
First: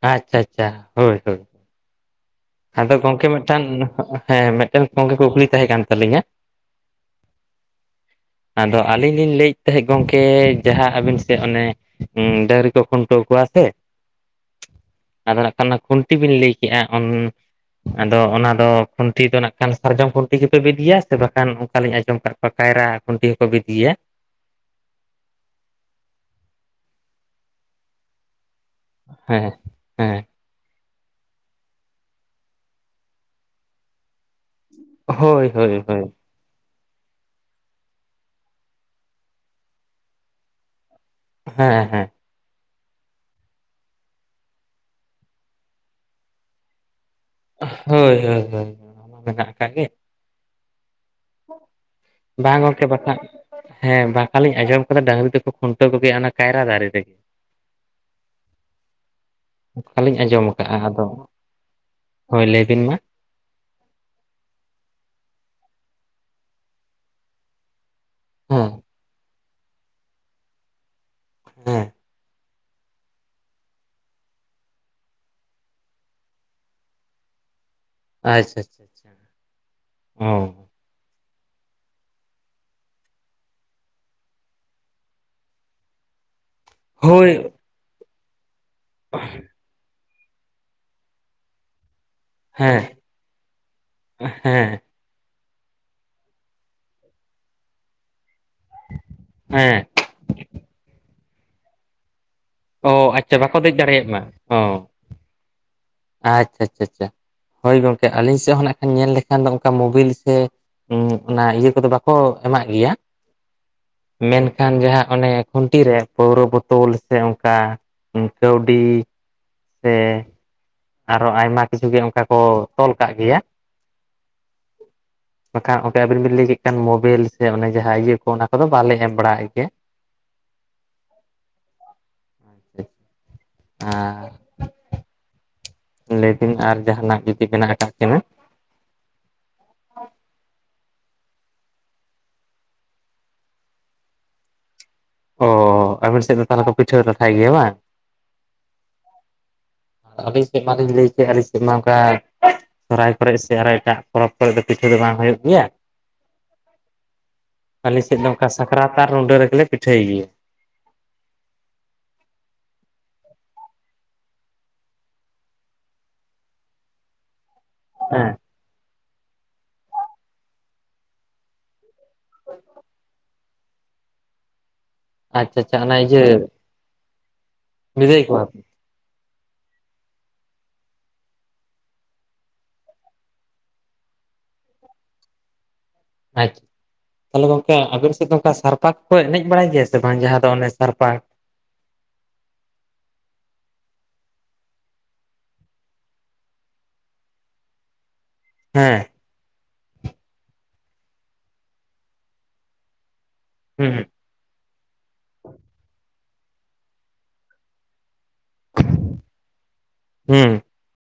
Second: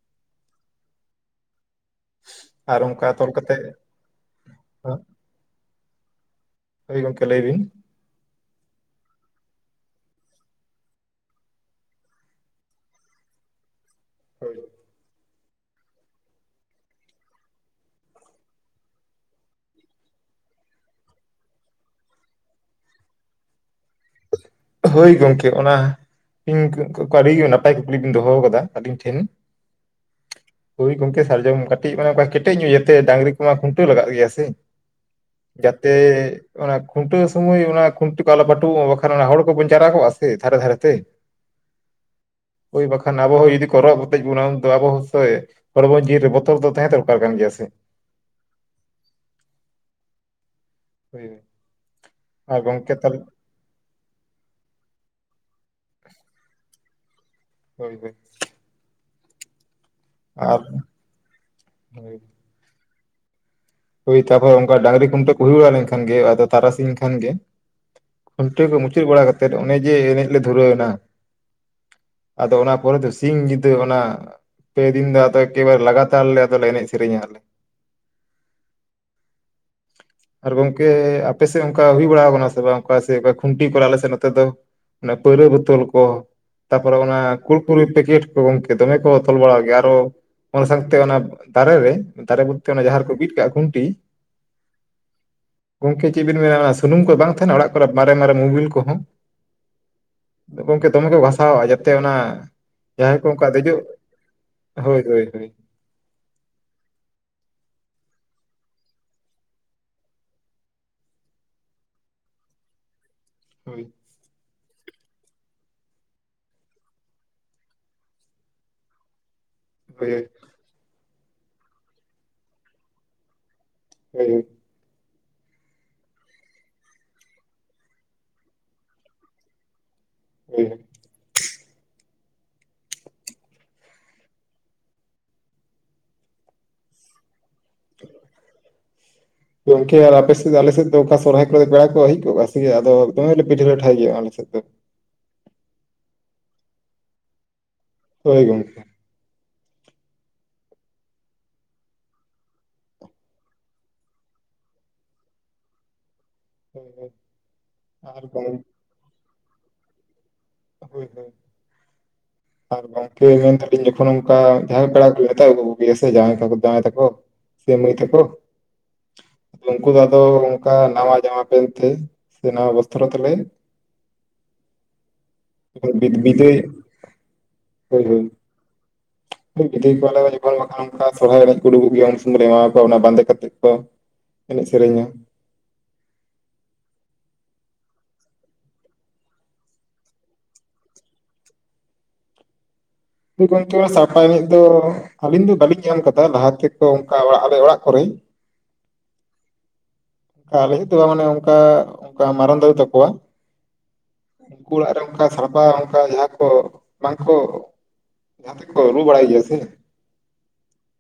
ᱟᱪᱷᱟ - ᱟᱪᱷᱟ, ᱦᱳᱭ - ᱦᱳᱭ [unintelligible] ᱟᱫᱚ ᱜᱚᱝᱠᱮ ᱛᱚᱞ ᱠᱟᱛᱮᱫ ᱢᱤᱫᱴᱟᱝ ᱦᱮᱸ ᱢᱤᱫᱴᱮᱱ ᱜᱚᱝᱠᱮ ᱠᱩᱠᱞᱤ ᱛᱟᱦᱮᱸ ᱠᱟᱱ ᱛᱟᱞᱤᱧᱟ᱾ ᱦᱳᱭ ᱜᱚᱝᱠᱮ ᱞᱟᱹᱭ ᱵᱤᱱ ᱟᱫᱚ ᱟᱹᱞᱤᱧ ᱞᱤᱧ ᱞᱟᱹᱭᱮᱫ ᱛᱟᱦᱮᱸᱫ ᱜᱚᱝᱠᱮ ᱡᱟᱦᱟᱸ ᱟᱵᱤᱱ ᱥᱮ ᱚᱱᱮ ᱦᱩᱸ ᱰᱟᱝᱨᱤ ᱠᱚ ᱠᱷᱩᱱᱴᱟᱣ ᱠᱚᱣᱟ ᱟᱥᱮ ᱦ [unintelligible] ᱟᱫᱚ ᱱᱟᱜ ᱠᱷᱟᱱ ᱚᱱᱟ ᱠᱷᱩᱱᱴᱤ ᱵᱤᱱ ᱞᱟᱹᱭ ᱠᱮᱟᱜᱼᱟ ᱚᱱ ᱟᱫᱚ ᱚᱱᱟ ᱫᱚ ᱠᱷᱩᱱᱴᱤ ᱫᱚ ᱱᱟᱜ ᱠᱷᱟᱱ ᱥᱟᱨᱡᱚᱢ ᱠᱷᱩᱱᱴᱤ ᱜᱮᱯᱮ ᱵᱤᱫᱤᱭᱟ ᱥᱮ ᱵᱟᱠᱷᱟᱱ ᱚᱱᱠᱟᱞᱤᱧ ᱟᱸᱡᱚᱢ ᱠᱟᱜ ᱠᱚᱣᱟ ᱠᱟᱭᱨᱟ ᱠᱷᱩᱱᱴᱤ ᱦᱚᱸᱠᱚ ᱵᱤᱫ ᱤᱮᱭᱟ ᱦᱳᱭ ᱜᱚᱝᱠᱮ ᱚᱱᱟ ᱤᱧ ᱟᱹᱰᱤ ᱱᱟᱯᱟᱭ ᱠᱩᱠᱞᱤ ᱵᱤᱱ ᱫᱚᱦᱚ ᱠᱟᱫᱟ᱾ ᱟᱹᱵᱤᱱ ᱴᱷᱮᱱ ᱦᱮᱸ ᱦᱮᱸ ᱦᱳᱭ ᱜᱚᱝᱠᱮ ᱥᱟᱨᱡᱚᱢ ᱠᱟᱹᱴᱤᱡ ᱢᱟᱱᱮ ᱠᱟ ᱠᱮᱴᱮᱡ ᱧᱚᱜ ᱤᱭᱟᱛᱮ ᱰᱟᱝᱨᱤ ᱠᱚᱢᱟ ᱠᱷᱩᱱᱴᱟᱹ ᱞᱟᱜᱟᱜ ᱜᱮᱭᱟ ᱥᱮ ᱦᱳᱭ ᱦᱳᱭ ᱡᱟᱛᱮ ᱦᱳᱭ ᱚᱱᱟ ᱠᱷᱩᱱᱴᱟᱹᱣ ᱥᱚᱢᱚᱭ ᱚᱱᱟ ᱠᱷᱩᱱᱴᱤᱟᱹ ᱠᱚ ᱟᱞᱚ ᱯᱟᱹᱴᱩᱣ ᱢᱟ ᱵᱟᱠᱷᱟᱱ ᱚᱱᱟ ᱦᱚᱲ ᱵᱚᱱ ᱡᱟᱣᱨᱟ ᱠᱚᱣᱟ ᱥᱮ ᱫᱷᱟᱨᱮ ᱫᱷᱟᱨᱮ ᱛᱮ ᱦᱮᱸ - ᱦᱮᱸ ᱳᱭ ᱵᱟᱠᱷᱟᱱ ᱟᱵᱚ ᱦᱚᱸ ᱡᱩᱫᱤ ᱠᱚ ᱨᱚᱜ ᱦᱩᱴᱤᱡ ᱵᱚᱱᱟ ᱩᱱᱫᱚ ᱟᱵᱚ ᱦᱚᱥᱮ ᱦᱚᱲᱢᱚ ᱡᱤᱣᱩ ᱨᱮ ᱵᱚᱛᱚᱨ ᱫᱚ ᱛᱟᱦᱮᱸ ᱫᱚᱨᱠᱟᱨ ᱠᱟᱱ ᱜᱮᱭᱟ ᱥᱮ? ᱦᱳᱭ - ᱦᱳᱭ - ᱦᱳᱭ ᱚᱱᱟ ᱢᱟ ᱢᱮᱱᱟᱜ ᱠᱟ ᱜᱮ ᱦᱳᱭ ᱦᱳᱭ ᱵᱟ ᱟᱨ ᱜᱚᱝᱠᱮ ᱵᱟᱴᱟ ᱛᱟᱦᱚᱞᱮ ᱦᱮᱸ ᱵᱟᱝᱠᱷᱱ ᱞᱤᱧ ᱟᱸᱡᱚᱢ ᱟᱠᱟᱫᱟ ᱰᱟᱝᱨᱤ ᱫᱚᱠᱚ ᱠᱷᱩᱱᱴᱟᱹᱣ ᱠᱚᱜᱮᱭᱼᱟ ᱟᱱᱟ ᱠᱟᱭᱨᱟ ᱫᱟᱨᱮ ᱨᱮᱜᱮ᱾ ᱦᱳᱭ - ᱦᱳᱭ ᱚᱠᱟᱞᱤᱧ ᱟᱸᱡᱚᱢᱟ ᱟᱨ ᱠᱟᱜᱼᱟ, ᱟᱫᱚ ᱦᱳᱭ ᱞᱟᱹᱭ ᱵᱤᱱ ᱢᱟ? ᱳᱭ ᱛᱟᱯᱚᱨ ᱚᱱᱠᱟ ᱰᱟᱝᱨᱤ ᱠᱷᱩᱱᱴᱟᱹ ᱠᱚ ᱦᱩᱭᱩᱲᱲᱟ ᱞᱮᱱᱠᱷᱟᱱ ᱜᱮ ᱟᱫᱚ ᱛᱟᱨᱟᱥᱤᱧᱱ ᱠᱷᱟᱱᱜ ᱜᱮᱼᱼᱼ ᱠᱷᱩᱱᱴᱟᱹᱣ ᱦᱮᱸ ᱠᱚ ᱢᱩᱪᱟᱹᱫ ᱵᱟᱲᱟ ᱠᱟᱛᱮᱫ ᱚᱱᱮ ᱡᱮ ᱮᱱᱮᱡ ᱞᱮ ᱫᱷᱩᱨᱟᱹᱣ ᱮᱱᱟ᱾ ᱦᱮᱸᱻ ᱟᱫᱚ ᱚᱱᱟ ᱯᱚᱨᱮ ᱫᱚ ᱥᱤᱧ ᱡᱩᱫᱟᱹ ᱚᱱᱟ ᱯᱮ ᱫᱤᱱ ᱫᱚ ᱟᱫᱚ ᱮᱠᱮᱵᱟᱨ ᱞᱟᱜᱛᱟᱨ ᱞᱮ ᱟᱫᱚ ᱞᱮ ᱮᱱᱮᱡ, ᱥᱮᱨᱮᱧᱟ, ᱟᱞᱮ ᱟᱪᱷᱟ - ᱟᱪᱷᱟ - ᱟᱪᱷᱟ ᱪᱷᱟ -ᱪᱷᱟ ᱟᱨ ᱜᱚᱝᱠᱮ ᱟᱯᱮ ᱥᱮᱫ ᱚᱱᱠᱟ ᱦᱩᱭ ᱵᱟᱲᱟᱣ ᱠᱟᱱᱟ ᱥᱮ ᱵᱟᱝ ᱚᱠᱟ ᱥᱮᱫ ᱫᱚ ᱠᱷᱩᱱᱴᱤ ᱠᱚᱨᱟᱣ ᱞᱮ ᱥᱮᱱᱚᱜ ᱛᱟᱦᱮᱸᱜ ᱫᱚ᱾ ᱚᱱᱟ ᱯᱟᱹᱣᱨᱟᱹ ᱵᱚᱛᱚᱞ ᱠᱚ᱾ ᱛᱟᱯᱚᱨᱮ ᱚᱱᱟ ᱦᱳᱭ ᱠᱩᱲᱠᱩᱨᱤ ᱯᱮᱠᱮᱴ ᱠᱚ ᱜᱚᱝᱠᱮ ᱫᱚᱢᱮ ᱠᱚ ᱛᱷᱚᱞ ᱵᱟᱲᱟᱭ ᱜᱮᱭᱟ ᱟᱨᱚ ᱚᱱᱟ ᱥᱟᱝᱛᱮ ᱚᱱᱟ ᱫᱟᱨᱮ ᱨᱮ, ᱫᱟᱨᱮ ᱵᱚᱞ ᱛᱮ ᱦᱮᱸ ᱚᱱᱟ ᱡᱟᱦᱟᱸ ᱨᱮ ᱠᱚ ᱵᱤᱫ ᱠᱟᱜᱼᱟ ᱠᱷᱩᱱᱴᱤ ᱦᱮᱸ᱾ ᱜᱚᱝᱠᱮ ᱪᱮᱫ ᱵᱤᱱ ᱢᱮᱱᱟ ᱚᱱᱟ ᱥᱩᱱᱩᱢ ᱠᱚ ᱵᱟᱝ ᱛᱟᱦᱮᱸᱱᱟ ᱚᱲᱟᱜ ᱠᱚᱨᱮ ᱢᱟᱨᱮ ᱢᱟᱨᱮ ᱢᱩᱵᱤᱞ ᱠᱚᱦᱚᱸ᱾ ᱦᱮᱸ᱾ ᱜᱚᱝᱠᱮ ᱫᱚᱢᱮ ᱠᱚ ᱜᱷᱟᱥᱟᱣᱟᱜ-ᱟ ᱡᱟᱛᱮ ᱚᱱᱟ ᱚ ᱡᱟᱦᱟᱸᱭ ᱠᱚ ᱟᱪᱪᱷᱟ ᱚᱱᱠᱟ ᱵᱟᱠᱚ ᱫᱮᱡ ᱫᱮᱡᱚᱜ ᱫᱟᱲᱮᱭᱟᱜ ᱢᱟ᱾ ᱚ ᱦᱳᱭ ᱦᱳᱭ ᱦᱳᱭ ᱟᱪᱪᱷᱟ ᱟᱪᱪᱷᱟ ᱟᱪᱪᱷᱟ ᱟᱪᱪᱷᱟ᱾ ᱦᱳᱭ ᱜᱚᱝᱠᱮ, ᱟᱹᱞᱤᱧ ᱥᱮᱫ ᱦᱚᱸ ᱱᱟᱜ ᱠᱷᱟᱱ ᱧᱮᱞ ᱞᱮᱠᱷᱟᱱ ᱫᱚ ᱚᱱᱠᱟ ᱢᱳᱵᱤᱞ ᱥᱮ ᱦᱩᱸ, ᱚᱱᱟ ᱤᱭᱟᱹ ᱠᱚᱫᱚ ᱵᱟᱠᱚ ᱮᱢᱟᱜ ᱜᱮᱭᱟ᱾ ᱦᱳᱭ ᱢᱮᱱᱠᱷᱟᱱ ᱡᱟᱦᱟᱸ ᱚᱱᱮ ᱠᱷᱩᱱᱴᱤ ᱨᱮ ᱯᱟᱹᱣᱨᱟᱹ ᱵᱳᱛᱳᱞ ᱥᱮ ᱚ ᱝᱠᱟ ᱠᱟᱹᱣᱰᱤ ᱥᱮ ᱦᱳᱭ ᱟᱨᱚ ᱟᱭᱢᱟ ᱠᱤᱪᱷᱩ ᱜᱮ ᱚᱱᱠᱟ ᱠᱚ ᱛᱚᱞ ᱠᱟᱜ ᱜᱮᱭᱟ᱾ ᱡᱟᱭᱦᱩᱠ᱾ ᱵᱟᱠᱷᱟᱱ ᱜᱚᱝᱠᱮ ᱟᱵᱤᱱ ᱵᱤᱱ ᱞᱟᱹᱭ ᱠᱮᱫ ᱠᱷᱟᱱ ᱢᱳᱵᱤᱞ ᱥᱮ ᱚᱱᱮ ᱡᱟᱦᱟᱸ ᱤᱭᱟᱹ ᱠᱚ ᱚᱱᱟ ᱠᱚᱫᱚ ᱵᱟᱞᱮ ᱮᱢ ᱵᱟᱲᱟᱜ ᱜᱮᱭᱟ᱾ [unintelligible] [unintelligible] ᱟᱻᱻ ᱞᱟᱹᱭ ᱵᱤᱱ ᱟᱨ ᱡᱟᱦᱟᱱᱟᱜ ᱡᱩᱫᱤ ᱢᱮᱱᱟᱜ ᱟᱠᱟᱫ ᱠᱤᱱᱟ᱾ [inaudible] ᱜᱚᱝᱠᱮ ᱟᱨ ᱟᱯᱮ ᱥᱮᱫ ᱫᱚ ᱟᱞᱮ ᱥᱮᱫ ᱫᱚ ᱚᱱᱠᱟ ᱥᱚᱨᱦᱟᱭ ᱠᱚᱨᱮ ᱯᱮᱲᱟ ᱠᱚ ᱦᱮᱡ ᱠᱚᱜᱼᱟ ᱥᱮ ᱟᱫᱚ ᱫᱚᱢᱮ ᱞᱮ ᱯᱤᱴᱷᱟᱹ ᱞᱟᱴᱷᱟᱭ ᱜᱮᱭᱟ ᱟᱞᱮ ᱥᱮᱫ ᱫᱚ᱾ ᱚ, ᱟᱹᱵᱤᱱ ᱥᱮᱫ ᱫᱚ ᱛᱟᱦᱚᱞᱮ ᱠᱚ ᱯᱤᱴᱷᱟᱹ ᱞᱟᱴᱷᱟᱭ ᱜᱮᱭᱟ ᱵᱟᱝ᱾ ᱦᱳᱭ ᱜᱚᱝᱠᱮ᱾ ᱟᱹᱵᱤᱧ ᱥᱮᱫ ᱢᱟᱞᱤᱧ ᱞᱟᱹᱭ ᱠᱮᱜ-ᱟ ᱟᱹᱞᱤᱧ ᱥᱮᱫ ᱢᱟ ᱚᱱᱠᱟ ᱥᱚᱨᱦᱟᱭ ᱠᱚᱨᱮ ᱥᱮ ᱟᱨᱚ ᱮᱴᱟᱜ ᱯᱚᱨᱚᱵᱽ ᱠᱚᱨᱮ ᱫᱚ ᱯᱤᱴᱷᱟᱹ ᱫᱚ ᱵᱟᱝ ᱦᱩᱭᱩᱜ ᱜᱮᱭᱟ᱾ ᱦᱳᱭ ᱦᱳᱭ ᱟᱞᱮ ᱥᱮᱫ ᱟᱨ ᱱᱚᱝᱠᱟ ᱜᱚᱝ ᱥᱟᱠᱨᱟᱛ ᱟᱨ ᱨᱩᱸᱰᱟᱹ ᱨᱮᱜᱮ ᱞᱮ ᱯᱤᱴᱷᱟᱹᱭ ᱜᱮᱭᱟ᱾ ᱦᱳᱭ ᱦᱳᱭ᱾ ᱟᱨ ᱜᱚᱝᱠᱮ ᱢᱮᱱ ᱫᱟᱞᱤᱧ ᱡᱚᱠᱷᱚᱱ ᱚᱱᱠᱟ ᱡᱟᱦᱟᱸᱭ ᱯᱮᱲᱟ ᱠᱚ ᱢᱮᱛᱟᱣᱟ ᱠᱚ ᱜᱮᱭᱟ ᱥᱮ ᱡᱟᱶᱟᱭ ᱛᱟᱠᱚ ᱡᱟᱶᱟᱭ ᱛᱟᱠᱚ, ᱥᱮ ᱢᱟᱹᱭ ᱛᱮᱠᱚ᱾ ᱦᱮᱸ ᱱᱩᱝᱠᱩ ᱫᱚ ᱟᱫᱚ ᱱᱚᱝᱠᱟ ᱱᱟᱣᱟ ᱡᱟᱢᱟ ᱯᱮᱱ ᱛᱮ ᱥᱮ ᱱᱟᱣᱟ ᱵᱚᱥᱛᱨᱚ ᱛᱮᱞᱮ ᱟᱪᱪᱷᱟ ᱟᱪᱪᱷᱟ, ᱚᱱᱮ ᱵᱤᱫ ᱤᱡᱟᱹ ᱵᱤᱫᱟᱹᱭ ᱦᱳᱭ ᱦᱳᱭ ᱵᱤᱫᱟᱹᱭ ᱠᱚᱣᱟ ᱯᱮ᱾ ᱵᱤᱫᱟᱹᱭ ᱠᱚᱣᱟᱞᱮ ᱡᱚᱠᱷᱚᱱ, ᱵᱟᱠᱷᱟᱱ ᱚᱱᱠᱟ ᱥᱚᱨᱦᱟᱭ ᱮᱱᱮᱡ ᱠᱚ ᱩᱰᱩᱠᱚᱜ ᱜᱮᱭᱟ ᱩᱱ ᱥᱚᱢᱚᱭ ᱞᱮ ᱮᱢᱟ ᱠᱚᱣᱟ ᱚᱱᱟ ᱵᱟᱸᱫᱮ ᱠᱟᱛᱮᱫ ᱠᱚ ᱮᱱᱮᱡ ᱥᱮᱨᱮᱧᱟ᱾ ᱟᱪᱪᱷᱟ᱾ ᱛᱟᱦᱚᱞᱮ ᱜᱚᱝᱠᱮ ᱟᱵᱮᱱ ᱥᱮᱫ ᱫᱚ ᱚᱱᱠᱟ ᱥᱟᱨᱯᱟ ᱠᱚ ᱠᱚ ᱮᱱᱮᱡ ᱵᱟᱲᱟᱭ ᱜᱮᱭᱟ ᱥᱮ ᱵᱟᱝ, ᱡᱟᱦᱟᱸ ᱫᱚ ᱚᱱᱮ ᱥᱟᱨᱯᱟ ᱜᱚᱝᱠᱮ ᱥᱟᱲᱯᱟ ᱮᱱᱮᱡ ᱫᱚ ᱟᱹᱞᱤᱧ ᱫᱚ ᱵᱟᱹᱞᱤᱧ ᱧᱮᱞ ᱠᱟᱫᱟ ᱞᱟᱦᱟ ᱛᱮᱠᱚ ᱚᱱᱠᱟ ᱟᱞᱮ ᱚᱲᱟᱜ ᱠᱚᱨᱮ ᱦᱮᱸ᱾ ᱟᱞᱤᱧ ᱛᱚ ᱢᱟᱱᱮ ᱚᱱᱠᱟ ᱚᱱᱠᱟ ᱢᱟᱨᱟᱝ ᱫᱟᱫᱟ ᱛᱟᱠᱚᱣᱟ ᱦᱩᱸ ᱦᱩᱸ᱾ ᱩᱱᱠᱩ ᱚᱲᱟᱜ ᱨᱮ ᱚᱱᱠᱟ ᱥᱟᱲᱯᱟ ᱚᱱᱠᱟ ᱡᱟᱦᱟᱸ ᱠᱚ ᱵᱟᱝ ᱠᱚ ᱡᱟᱦᱟᱸ ᱛᱮᱠᱚ ᱨᱩ ᱵᱟᱲᱟᱭ ᱜᱮᱭᱟ ᱥᱮ, ᱦᱩᱸ᱾